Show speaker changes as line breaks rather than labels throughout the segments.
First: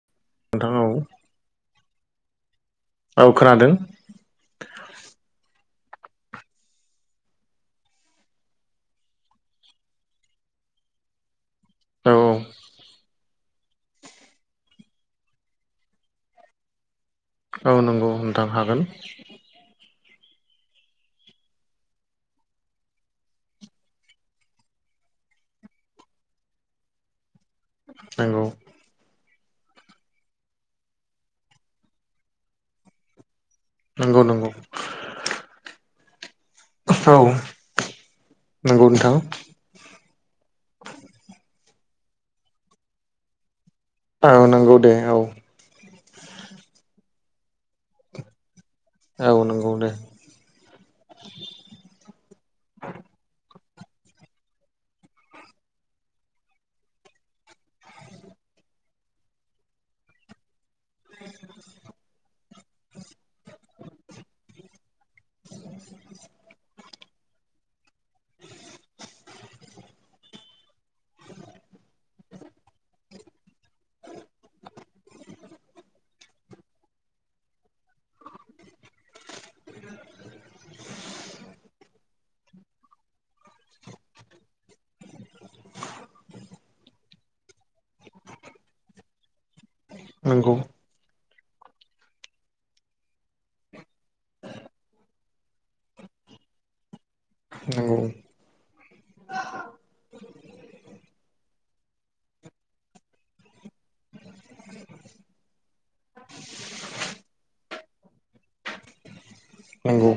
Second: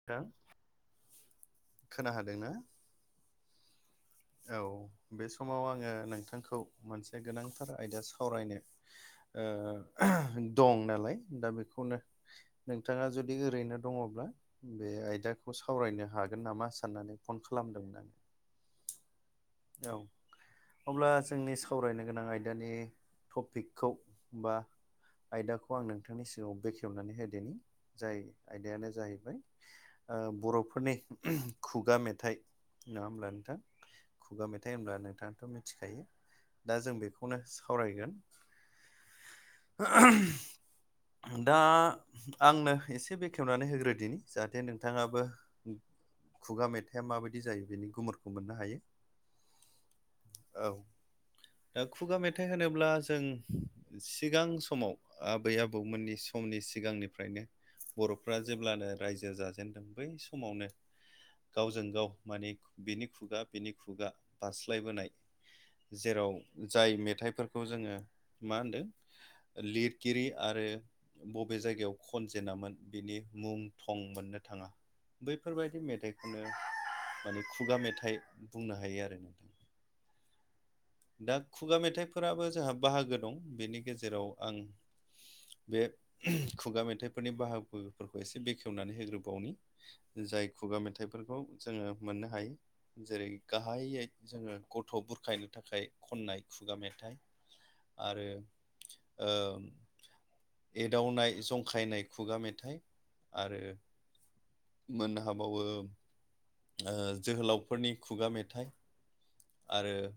नोंथां
नोंथां औ
खोनादों ना
औ खोनादों।
औ बे समाव आङो नोंथांखौ मोनसे गोनांथार आयदा सावरायनो। दं नालाय दा बेखौनो
औ
नोंथाङा जुदि ओरैनो दङब्ला बे आयदाखौ सावरायनो हागोन नामा साननानै फन
औ
खालामदोंमोन
नंगौ नोंथां हागोन
औ। अब्ला जोंनि सावरायनो गोनां आयदानि टपिकखौ बा आयदाखौ आं नोंथांनि सिगाङाव बेखेवनानै होदोनि जाय
नंगौ
आयदायानो जाहैबाय। ओ बर'फोरनि खुगा मेथाइ नङा होमब्ला नोंथां?
नंगौ
खुगा
नंगौ
मेथाइ होनब्ला नोंथाङाथ' मिथिखायो। दा जों
औ
बेखौनो सावरायगोन।
नंगौ नोंथां
दा आंनो एसे बेखेवनानै होग्रो बिदिनि
औ
जाहाथे
नंगौ दे औ
नोंथाङाबो खुगा मेथाइआ माबायदि जायो बेनि गुमुरखौ मोननो हायो।
औ नंगौ दे
औ दा खुगा मेथाइ होनोब्ला जों सिगां समाव आबै आबौमोननि समनि सिगांनिफ्रायनो बर'फ्रा जेब्लानो रायजो जाजेनदों बै समावनो गावजों गाव माने बिनि खुगा बेनि ओ खुगा बास्लायबोनाय जेराव जाय मेथाइ खौ जोङो मा होनदों लिरगिरि आरो बबे जायगायाव खन जेेनामोन बिनि मुं थं मोननो थाङा बैफोरबायदि मेथाइखौनो माने खुगा मेथाइ बुंनो हायो आरो नोंथां दा खुगा मेथाइफोराबो जोंहा बाहागो दं बेनि गेजेराव आं बे खुगा मेथाइफोरनि बाहागोफोरखौ एसे बेखेवनानै होग्रोबावनि जाय
नंगौ
खुगा मेथाइफोरखौ जोङो मोननो हायो जेरै गाहायै जोङो गथ' बुरखाय थाखाय खननाय खुगा मेथाइ
नंगौ
आरो ओ एदावनाय जंखायनाय खुगा मेथाइ आरो मोननो हाबावो ओ जोहोलावफोरनि खुगा मेथाइ आरो
नंगौ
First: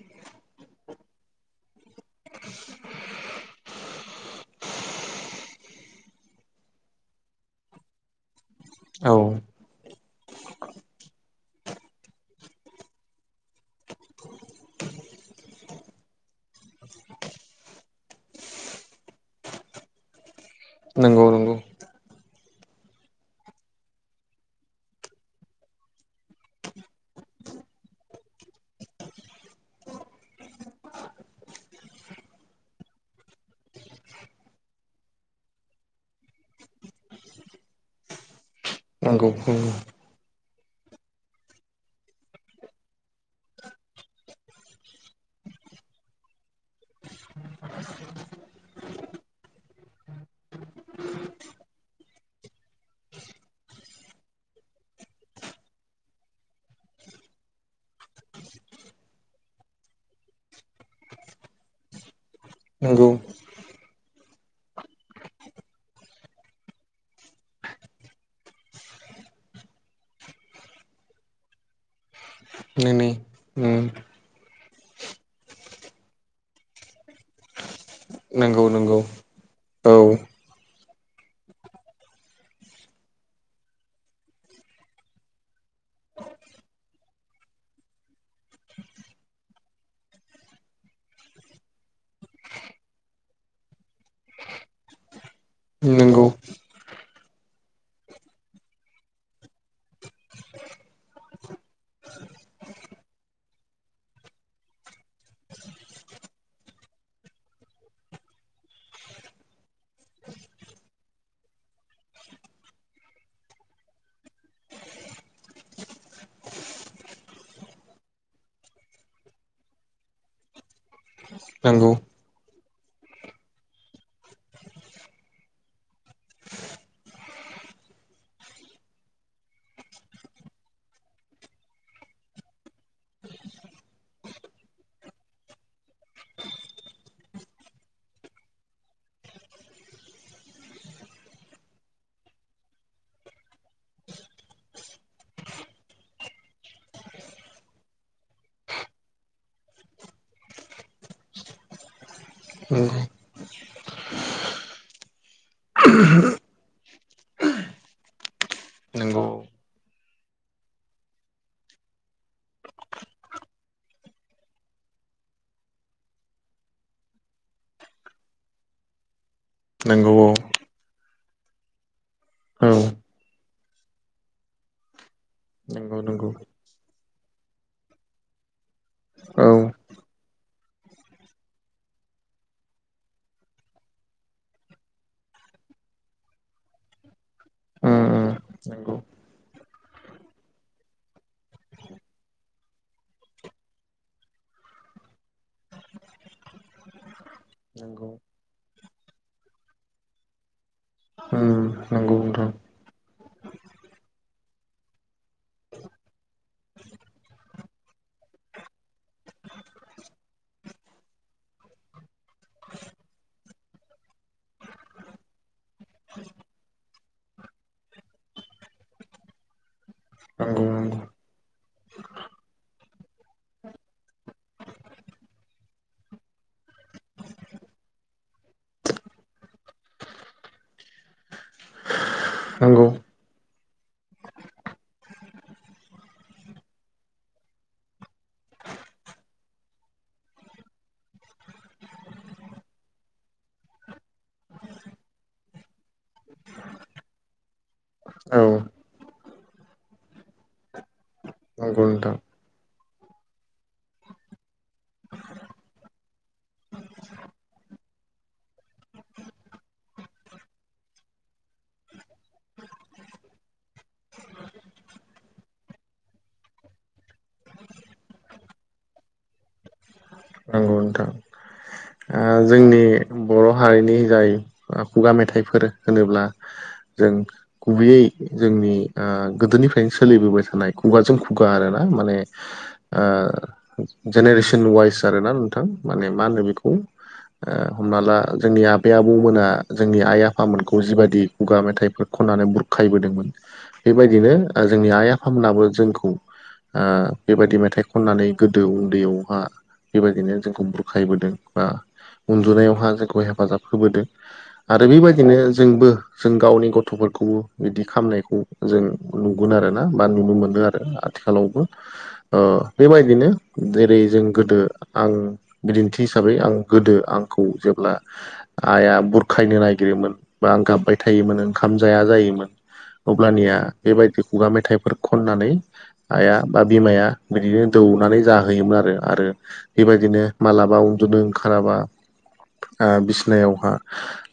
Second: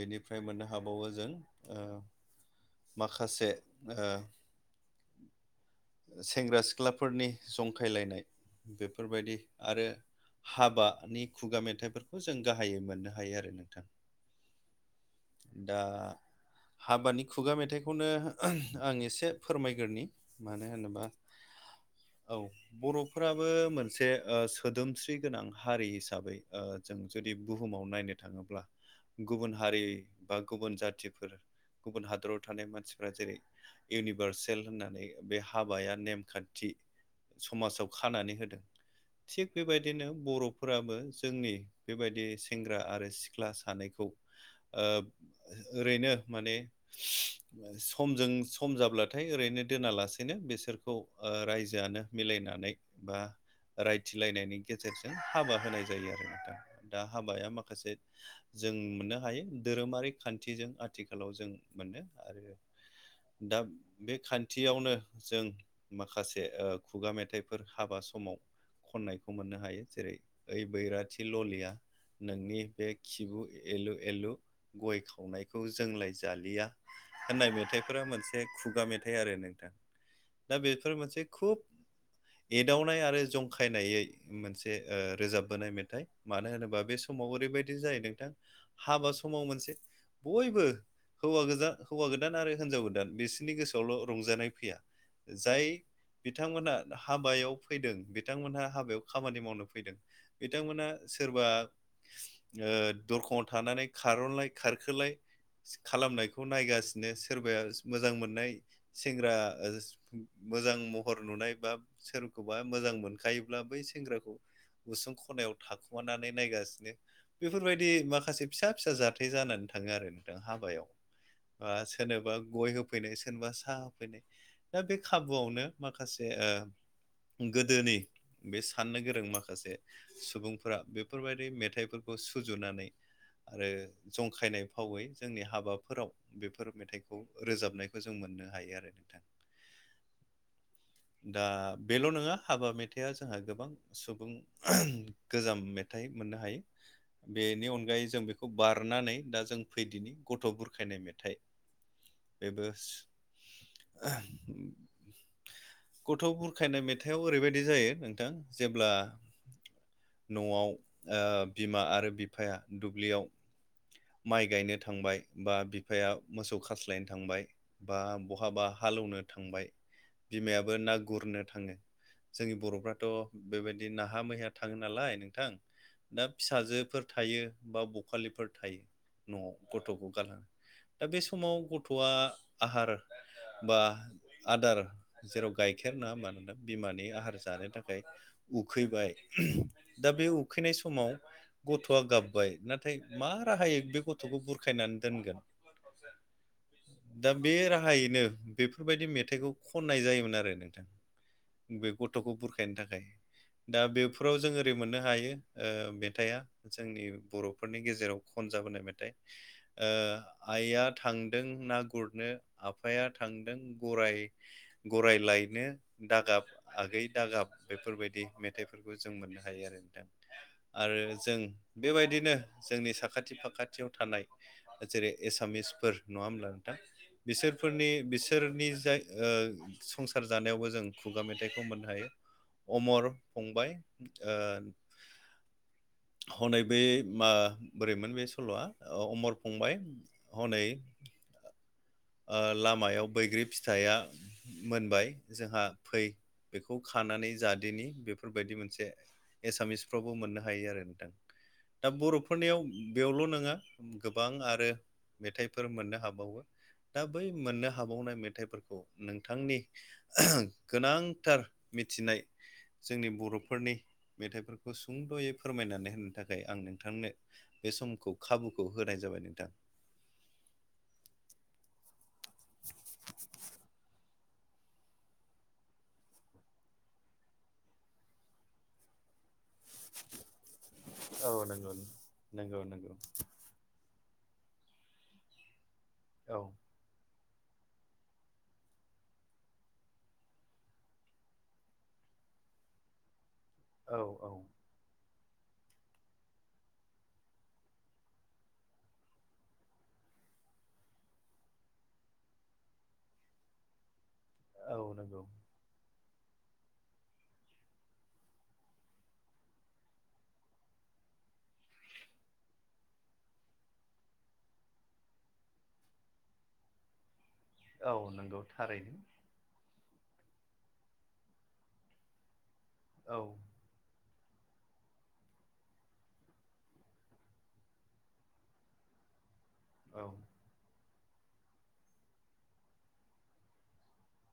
बेनिफ्राय मोननो हाबावो जों ओ माखासे ओ सेंग्रा सिख्लाफोरनि जंखायलायनाय
औ
बेफोरबायदि आरो हाबानि खुगा मेथाइफोरखौ जों गाहायै मोननो हायो आरो नोंथां दा हाबानि खुगा मेथाइखौनो आं एसे फोरमायग्रोनि मानो होनोबा
नंगौ नंगौ
औ बर'फ्राबो मोनसे ओ सोदोमस्रि गोनां हारि हिसाबै जों जुदि बुहुमाव नायनो थाङोब्ला गुबुन हारि बा गुबुन जाथिफोर गुबुन हादराव थानाय मानसिफ्रा जेरै इउनिभारसेल होननानै बे हाबाया नेमखानथि समाजाव खानानै होदों थिग
नंगौ
बेबायदिनो बर' फोराबो जोंनि बेबायदि सेंग्रा आरो सिख्ला सानैखौ ओरैनो माने समजों सम जाब्लाथाय ओरैनो दोनालासेनो बिसोरखौ रायजोआनो मिलायनानै बा रायथिलायनायनि गेजेरजों हाबा होनाय जायो आरोना दा हाबाया माखासे जों मोननो हायो धोरोमारि खानथिजों आथिखालाव जों मोनो आरो
नोंगौ
दा बे खानथियावनो जों माखासे खुगा मेथाइफोर हाबा समाव खननायखौ मोननो हायो जेरै ओइ बैराथि ललिया नोंनि बे
नोंनि
खिबु
उम
एलु एलु गय खावनायखौ जोंलाय जालि लिया होननाय मेथाइफोरा मोनसे
नंगौ
खुगा
नंगौ
मेथाइ आरो नोंथां
औ
दा बेफोर मोनसे खुब एदावनाय आरो जंखायनायै मोनसे रोजाबबोनाय मेथाइ मानो होनोबा बे समाव ओरैबायदि जाहै नोंथां हाबा समाव मोनसे बयबो हौव गोजान हौवा गोदान आरो हिनजाव गोदान बिसोरनि गोसोआवल' रंजानाय फैया जाय
नंगौ
बिथांमोनहा हाबायाव फैदों बिथांमोनहा हाबायाव खामानि मावनो फैदों बिथांमोना सोरबा दरखंाव थानानै खार'लाय खारखोलाय खालामनायखौ नायगासिनो सोरबाया मोजां मोननाय सेंग्रा मोजां महर नुनाय बा सोरखौबा मोजां मोनखायोब्ला बै सेंग्राखौ गुसुं खनायाव थाखुमानानै नायगासिनो बेफोरबायदि माखासे फिसा फिसा जाथाय जानानै थाङो आरो नोंथां हाबायाव हाबायाव बा
नंगौ
सोरनोबा गय होफैनाय सोरनोबा साहा होफैनाय दा बे खाबुआवनो माखासे गोदोनि बे साननो गोरों माखासे सुबुंफोरा बेफोरबायदि मेथाइफोरखौ सुजुनानै आरो जंखायनाय फावै जोंनि हाबाफोराव बेफोर मेथाइखौ रोजाबनायखौ जों मोननो हायो आरो नोंथां दा बेल नङा हाबा मेथाइआ जोंहा गोबां सुबुं गोजाम मेथाइ मोननो हायो बेनि अनगायै जों बेखौ बारनानै दा जों फैदिनि गथ' बुरखायनाय मेथाइ बेबो गथ' बुरखायनाय मेथाइआव ओरैबायदि जायो नोंथां जेब्ला
नंगौ
न'आव बिमा आरो बिफाया दुब्लियाव माइ गायनो थांबाय बा बिफाया मोसौ खास्लायनो थांबाय बा बहाबा हालौनो थांबाय
नोंगौ औ
बिमायाबो ना गुरनो थाङो जोंनि
औ
बर'फ्राथ बेबायदि नाहा मैहा थाङो नालाय नोंथां
नंगौ
दा
नंगौ
फिसाजोफोर थायो बा बखालिफोर थायो न'आव
औ उम
गथ'खौ गारङो दा बे समाव गथ'आ आहार बा आदार जेराव गाइखेर नङा मानोना बिमानि आहार जानो थाखाय
उम नंगौ
उखैबाय दा बे उखैनाय समाव गथ'आ गाबबाय नाथाय मा राहायै बे गथ'खौ बुरखायनानै दोनगोन दा बे
नंगौ
राहायैनो बेफोरबायदि मेथाइखौ खननाय जायोमोन आरो नोंथां
उम
बे
नंगौ
गथ'खौ
नोंथां
बुरखायनो थाखाय दा बेफोराव जों ओरै मोननो हायो ओ मेथाइया जोंनि बर'फोरनि गेजेराव खनजाबोनाय मेथाइ ओ आइया थांदों ना गुरनो आफाया थांदों गराय गराय लायनो दागाब आगै दागाब बेफोरबायदि मेथाइफोरखौ जों मोननो हायो आरो नोंथां
नंगौ नंगौ
आरो जों बेबायदिनो जोंनि साखाथि फाखाथियाव थानाय जेरै एसामिसफोर नङा होमब्ला नोंथां बिसोरफोरनि बिसोरनि जाय ओ संसार जानायावबो जों खुगा मेथाइखौ मोननो हायो
नंगौ
अमर फंबाय ओ हनै बे मा बोरैमोन बे सल'आ अमर फंबाय हनै ओ लामायाव बैग्रि फिथाइया मोनबाय जोंहा फै बेखौ खानानै जादिनि
औ
बेफोरबायदि मोनसे एसामिसफ्रावबो मोननो हायो आरो नोंथां
नंगौ
दा
नोंथां
बर'फोरनियाव बेयावल नङा गोबां आरो मेथाइफोर मोननो हाबावो दा बै मोननो हाबावनाय मेथाइफोरखौ नोंथांनि गोनांथार मिथिनाय जोंनि बर'फोरनि मेथाइफोरखौ सुंद'यै फोरमायनानै होनो थाखाय आं नोंथांनो बे समखौ खाबुखौ होनाय जाबाय नोंथां
औ नोंथां ओ जोंनि
[inaudible]
बर' हारिनि जाय खुगा मेथाइफोर होनोब्ला जों गुबैयै जोंनि आ गोदोनिफ्रायनो सोलिबोबाय थानाय खुगाजों
औ
खुगा
नंगौ।
आरोना माने
नंगौ नंगौ
ओ जेनेरेसन वाइस आरोना नोंथां माने मा होनो
औ
बेखौ हमना ला जोंनि आबै आबौमोना जोंनि आइ आफामोनखौ जिबादि खुगा मेथाइफोर खननानै बुरखायबोदोंमोन
औ औ
बेबायदिनो जोंनि आइ आफामोनाबो जोंखौ ओ बेबायदि मेथाइ खननानै गोदो उदैयावहा बेबायदिनो जोंखौ बुरखायबोदों बा उन्दुनायावहा जोंखौ हे फाजाब होबोदों
औ
आरो
नंगौ
बेबायदिनो जोंबो जों गावनि गथ'फोरखौबो इदि खामनायखौ जों नुगोन आरोना बा नुनो मोनो आरो। आथिखालावबो ओ बेबायदिनो जेरै जों गोदो आं बिदिन्थि हिसाबै आं गोदो आं खौ
औ
जेब्ला
नंगौ थारैनो
आइआ बुरखायनो नागिरोमोन बा आं गाबबाय थायोमोन ओंखाम जाया जायोमोन
औ
अब्लानिया बेबायदि खुगा मेथाइफोर खननानै आइया बा बिमाया बिदिनो दौनानै जाहोयोमोन आरो आरो
औ
बेबायदिनो मालाबा उन्दुदों ओंखाराबा ओ बिसिनायावहा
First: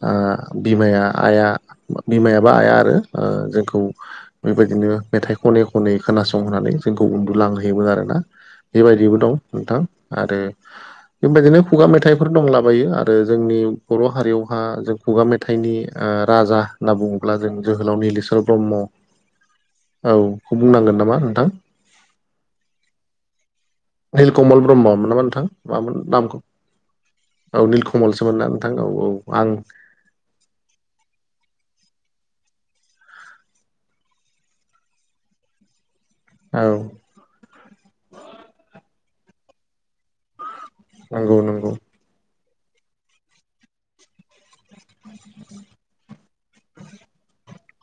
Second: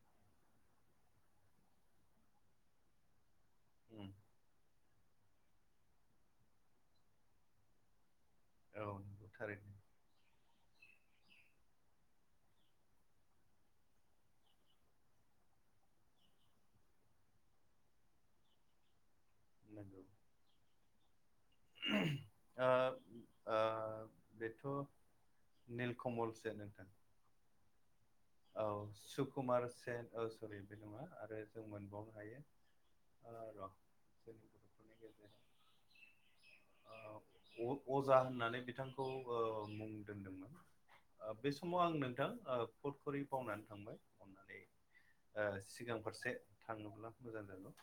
ओ बिमाया आइया बिमायाबा आइआ आरो ओ जों
उम,
बेबायदिनो मेथाइ खनै खनै खोनासंहनानै जोंखौ उन्दु लांहोयोमोन आरोना।
औ
बेबायदिबो
नंगौ
दं
थारैनो
नोंथां आरो बेबायदिनो खुगा मेथाइफोर दंलाबायो आ रो जोंनि बर' हारियावहा जों खुगा मेथाइनि ओ राजा होनना बुङो। अब्ला जों जोहोलाव निलेस्वर ब्रह्म
[inaudible]
औ खौ बुंनांगोन नामा नोंथां?
ओ ओ
निलकमल
बेथ'
ब्रह्ममोन नामा नोंथां मामोन नामखौ
निलकमलसो नोंथां
औ निल कमलसोमोना नोंथां औ औ आं
सेट अष्ट सरि बे नङा आरो जों मोनबावनो हायो ओ र' जोंनि [unintelligible]
औ
औ‌ बुहुत अजा होननानै बिथांखौ ओ मुं दोनदोंमोन। ओ
नंगौ
बे
नंगौ
समाव आं नोंथां ओ फुटकरि बावनानै थांबाय ओमफाय ओ सिगां फारसे थांनोब्ला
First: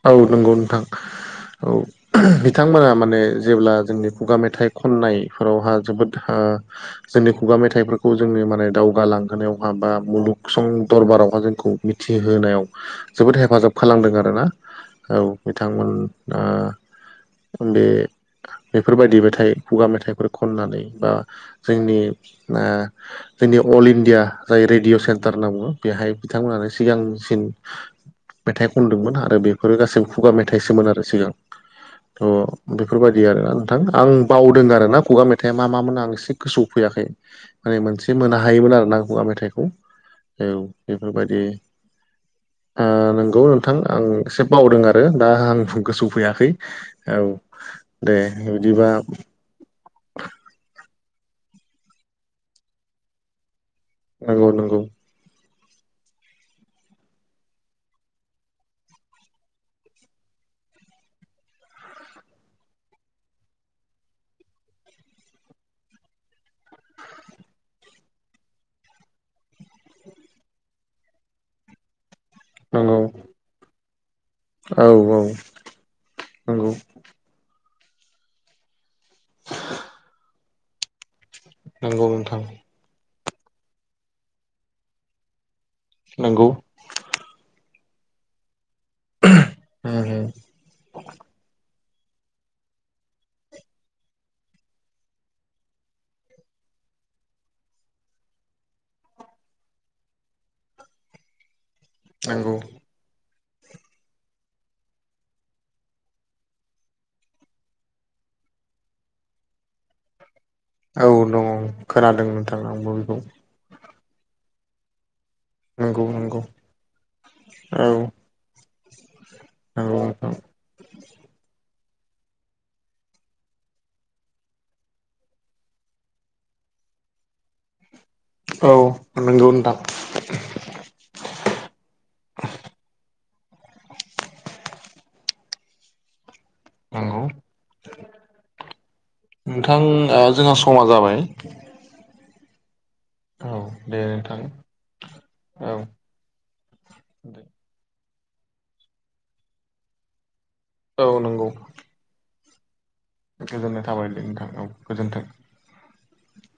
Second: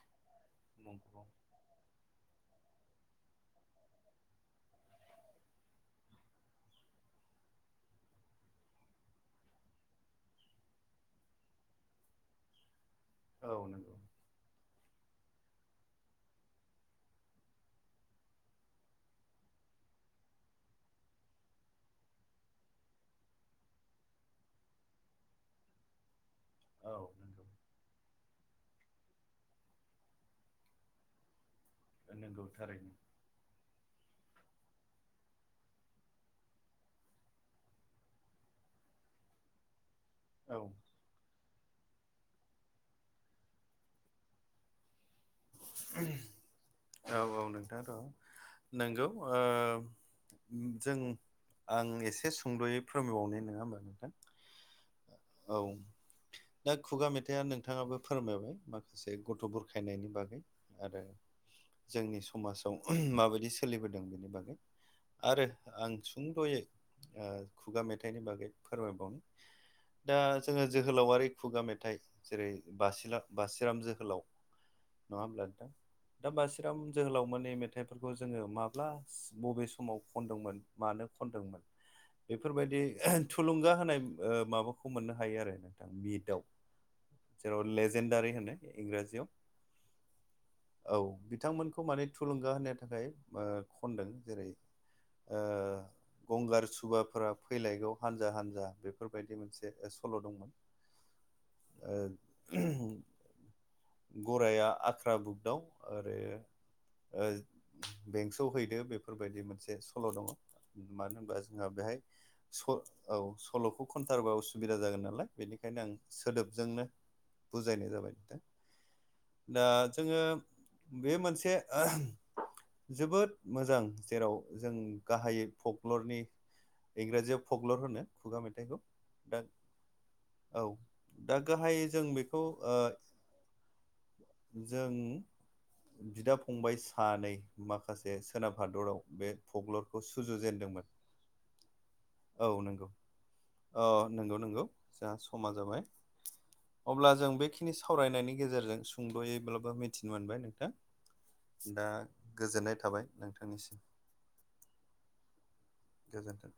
औ नंगौ नोंथां औ बिथांमोना माने जेब्ला जोंनि खुगा मेथाइ खननायफोरावहा जोबोदहा जोंनि खुगा मेथाइफोरखौ जोंनो माने दावगालांहोनायावहा बा मुलुगसं दरबारावहा जोंखौ मिथिहोनायाव जोबोद
औ
हेफाजाब
नंगौ
खालामदों आरोना। औ बिथांमोना ओ बे बेफोरबायदि मेथाइ खुगा मेथाइफोर खननानै बा जोंनि ओ जोंनि अल इण्डिया जाय रेडिय' सेन्टार होनना बुङो बेहाय बिथांमोनानो
औ
सिगांसिन
नंगौ
मेथाइ खनदोंमोन आरो बे फोरो गासैबो खुगा मेथाइसोमोन आरो सिगां अ
नंगौ थारैनो
बेफोरबाय दि आरोना नोंथां आं बावदों आरोना खुगा मेथाइआ मा मा मोन आं एसे गोसोआव फैयाखै। माने मोनसे मोननो हायोमोन आरोना खुगा मेथाइखौ। औ बेफोरबायदि ओ नंगौ नोंथां आं एसे बावदों आ रो दा आं गोसोआव फैयाखै औ दे बिदिबा
नंगौ ओ जों आं एसे सुंद'यै फोरमायबावनि नङा ओमबा नोंथां।
नंगौ नंगौ
औ दा खुगा मेथाइआ नोंथाङाबो फोरमायबाय माखासे गथ' बुरखायनायनि बागै। आरो जोंनि समाजाव माबायदि सोलिबोदों बेनि बागै। आरो आं सुंद'यै ओ खुगा मेथाइनि बागै फोरमायबावनि। दा जोङो जोहोलावारि खुगा मेथाइ जेरै
नंगौ
बासि बासिराम जोहोलाव।
औ औ
नङा ओमब्ला नोंथां दा
नंगौ
बासिराम जोहोलावमोननि मेथाइफोरखौ जोङो माब्ला बबे समाव खनदोंमोन मानो खनदोंमोन
नंगौ नोंथां
बेफोरबायदि थुलुंगा होनाय माबाखौ मोननो हायो आरो नोंथां बिटआव
नोंगौ
जेराव लेजेन्डारि होनो इंराजियाव
उम
औ बिथांमोनखौ माने थुलुंगा होनो थाखाय खनदों जेरै [unintelligible] गंगार सुबाफोरा फैलायगौ हानजा हानजा बेफोरबायदि मोनसे सल' दंमोन
नंगौ
गराया आख्रा बुगदाव आरो बेंस हैदो बेफोरबायदि मोनसे सल' दङ
औ
मानो होनबा
दङ
जोंहा बेहाय
खोनादों नोंथां
स
आंबो बेखौ
औ सल'खौ खनथारोबा उसुबिदा जागोन नालाय बेनिखायनो आं
नंगौ नंगौ
सोदोबजोंनो
औ
बुजायनाय जाबाय नोंथां दा
नंगौ
जोङो
नोंथां
बे मोनसे जोबोद मोजां जेराव जों गाहायै पक्लरनि इंराजियाव फकलर होनो मेथाइखौ
औ
दा
नंगौ नोंथां
औ दा गाहायै जों बेखौ जों बिदा फंबाय
नंगौ
सानै माखासे सोनाब हादराव बे
नोंथां
फगलरखौ
ओ जोंहा समा
सुजुजेनदोंमोन
जाबाय
औ नंगौ
औ
अ
दे
नंगौ
नोंथां
नंगौ जोंहा समा
औ
जाबाय अब्ला जों बेखिनि सावरायनायनि गेजेरजों सुंद'यैब्लाबो मिथिनो मोनबाय नोंथां
औ नंगौ
दा गोजोननाय थाबाय नोंथांनिसिम
गोजोन्नाय थाबाय दे नोंथां औ गोजोन्थों
गोजोन्थों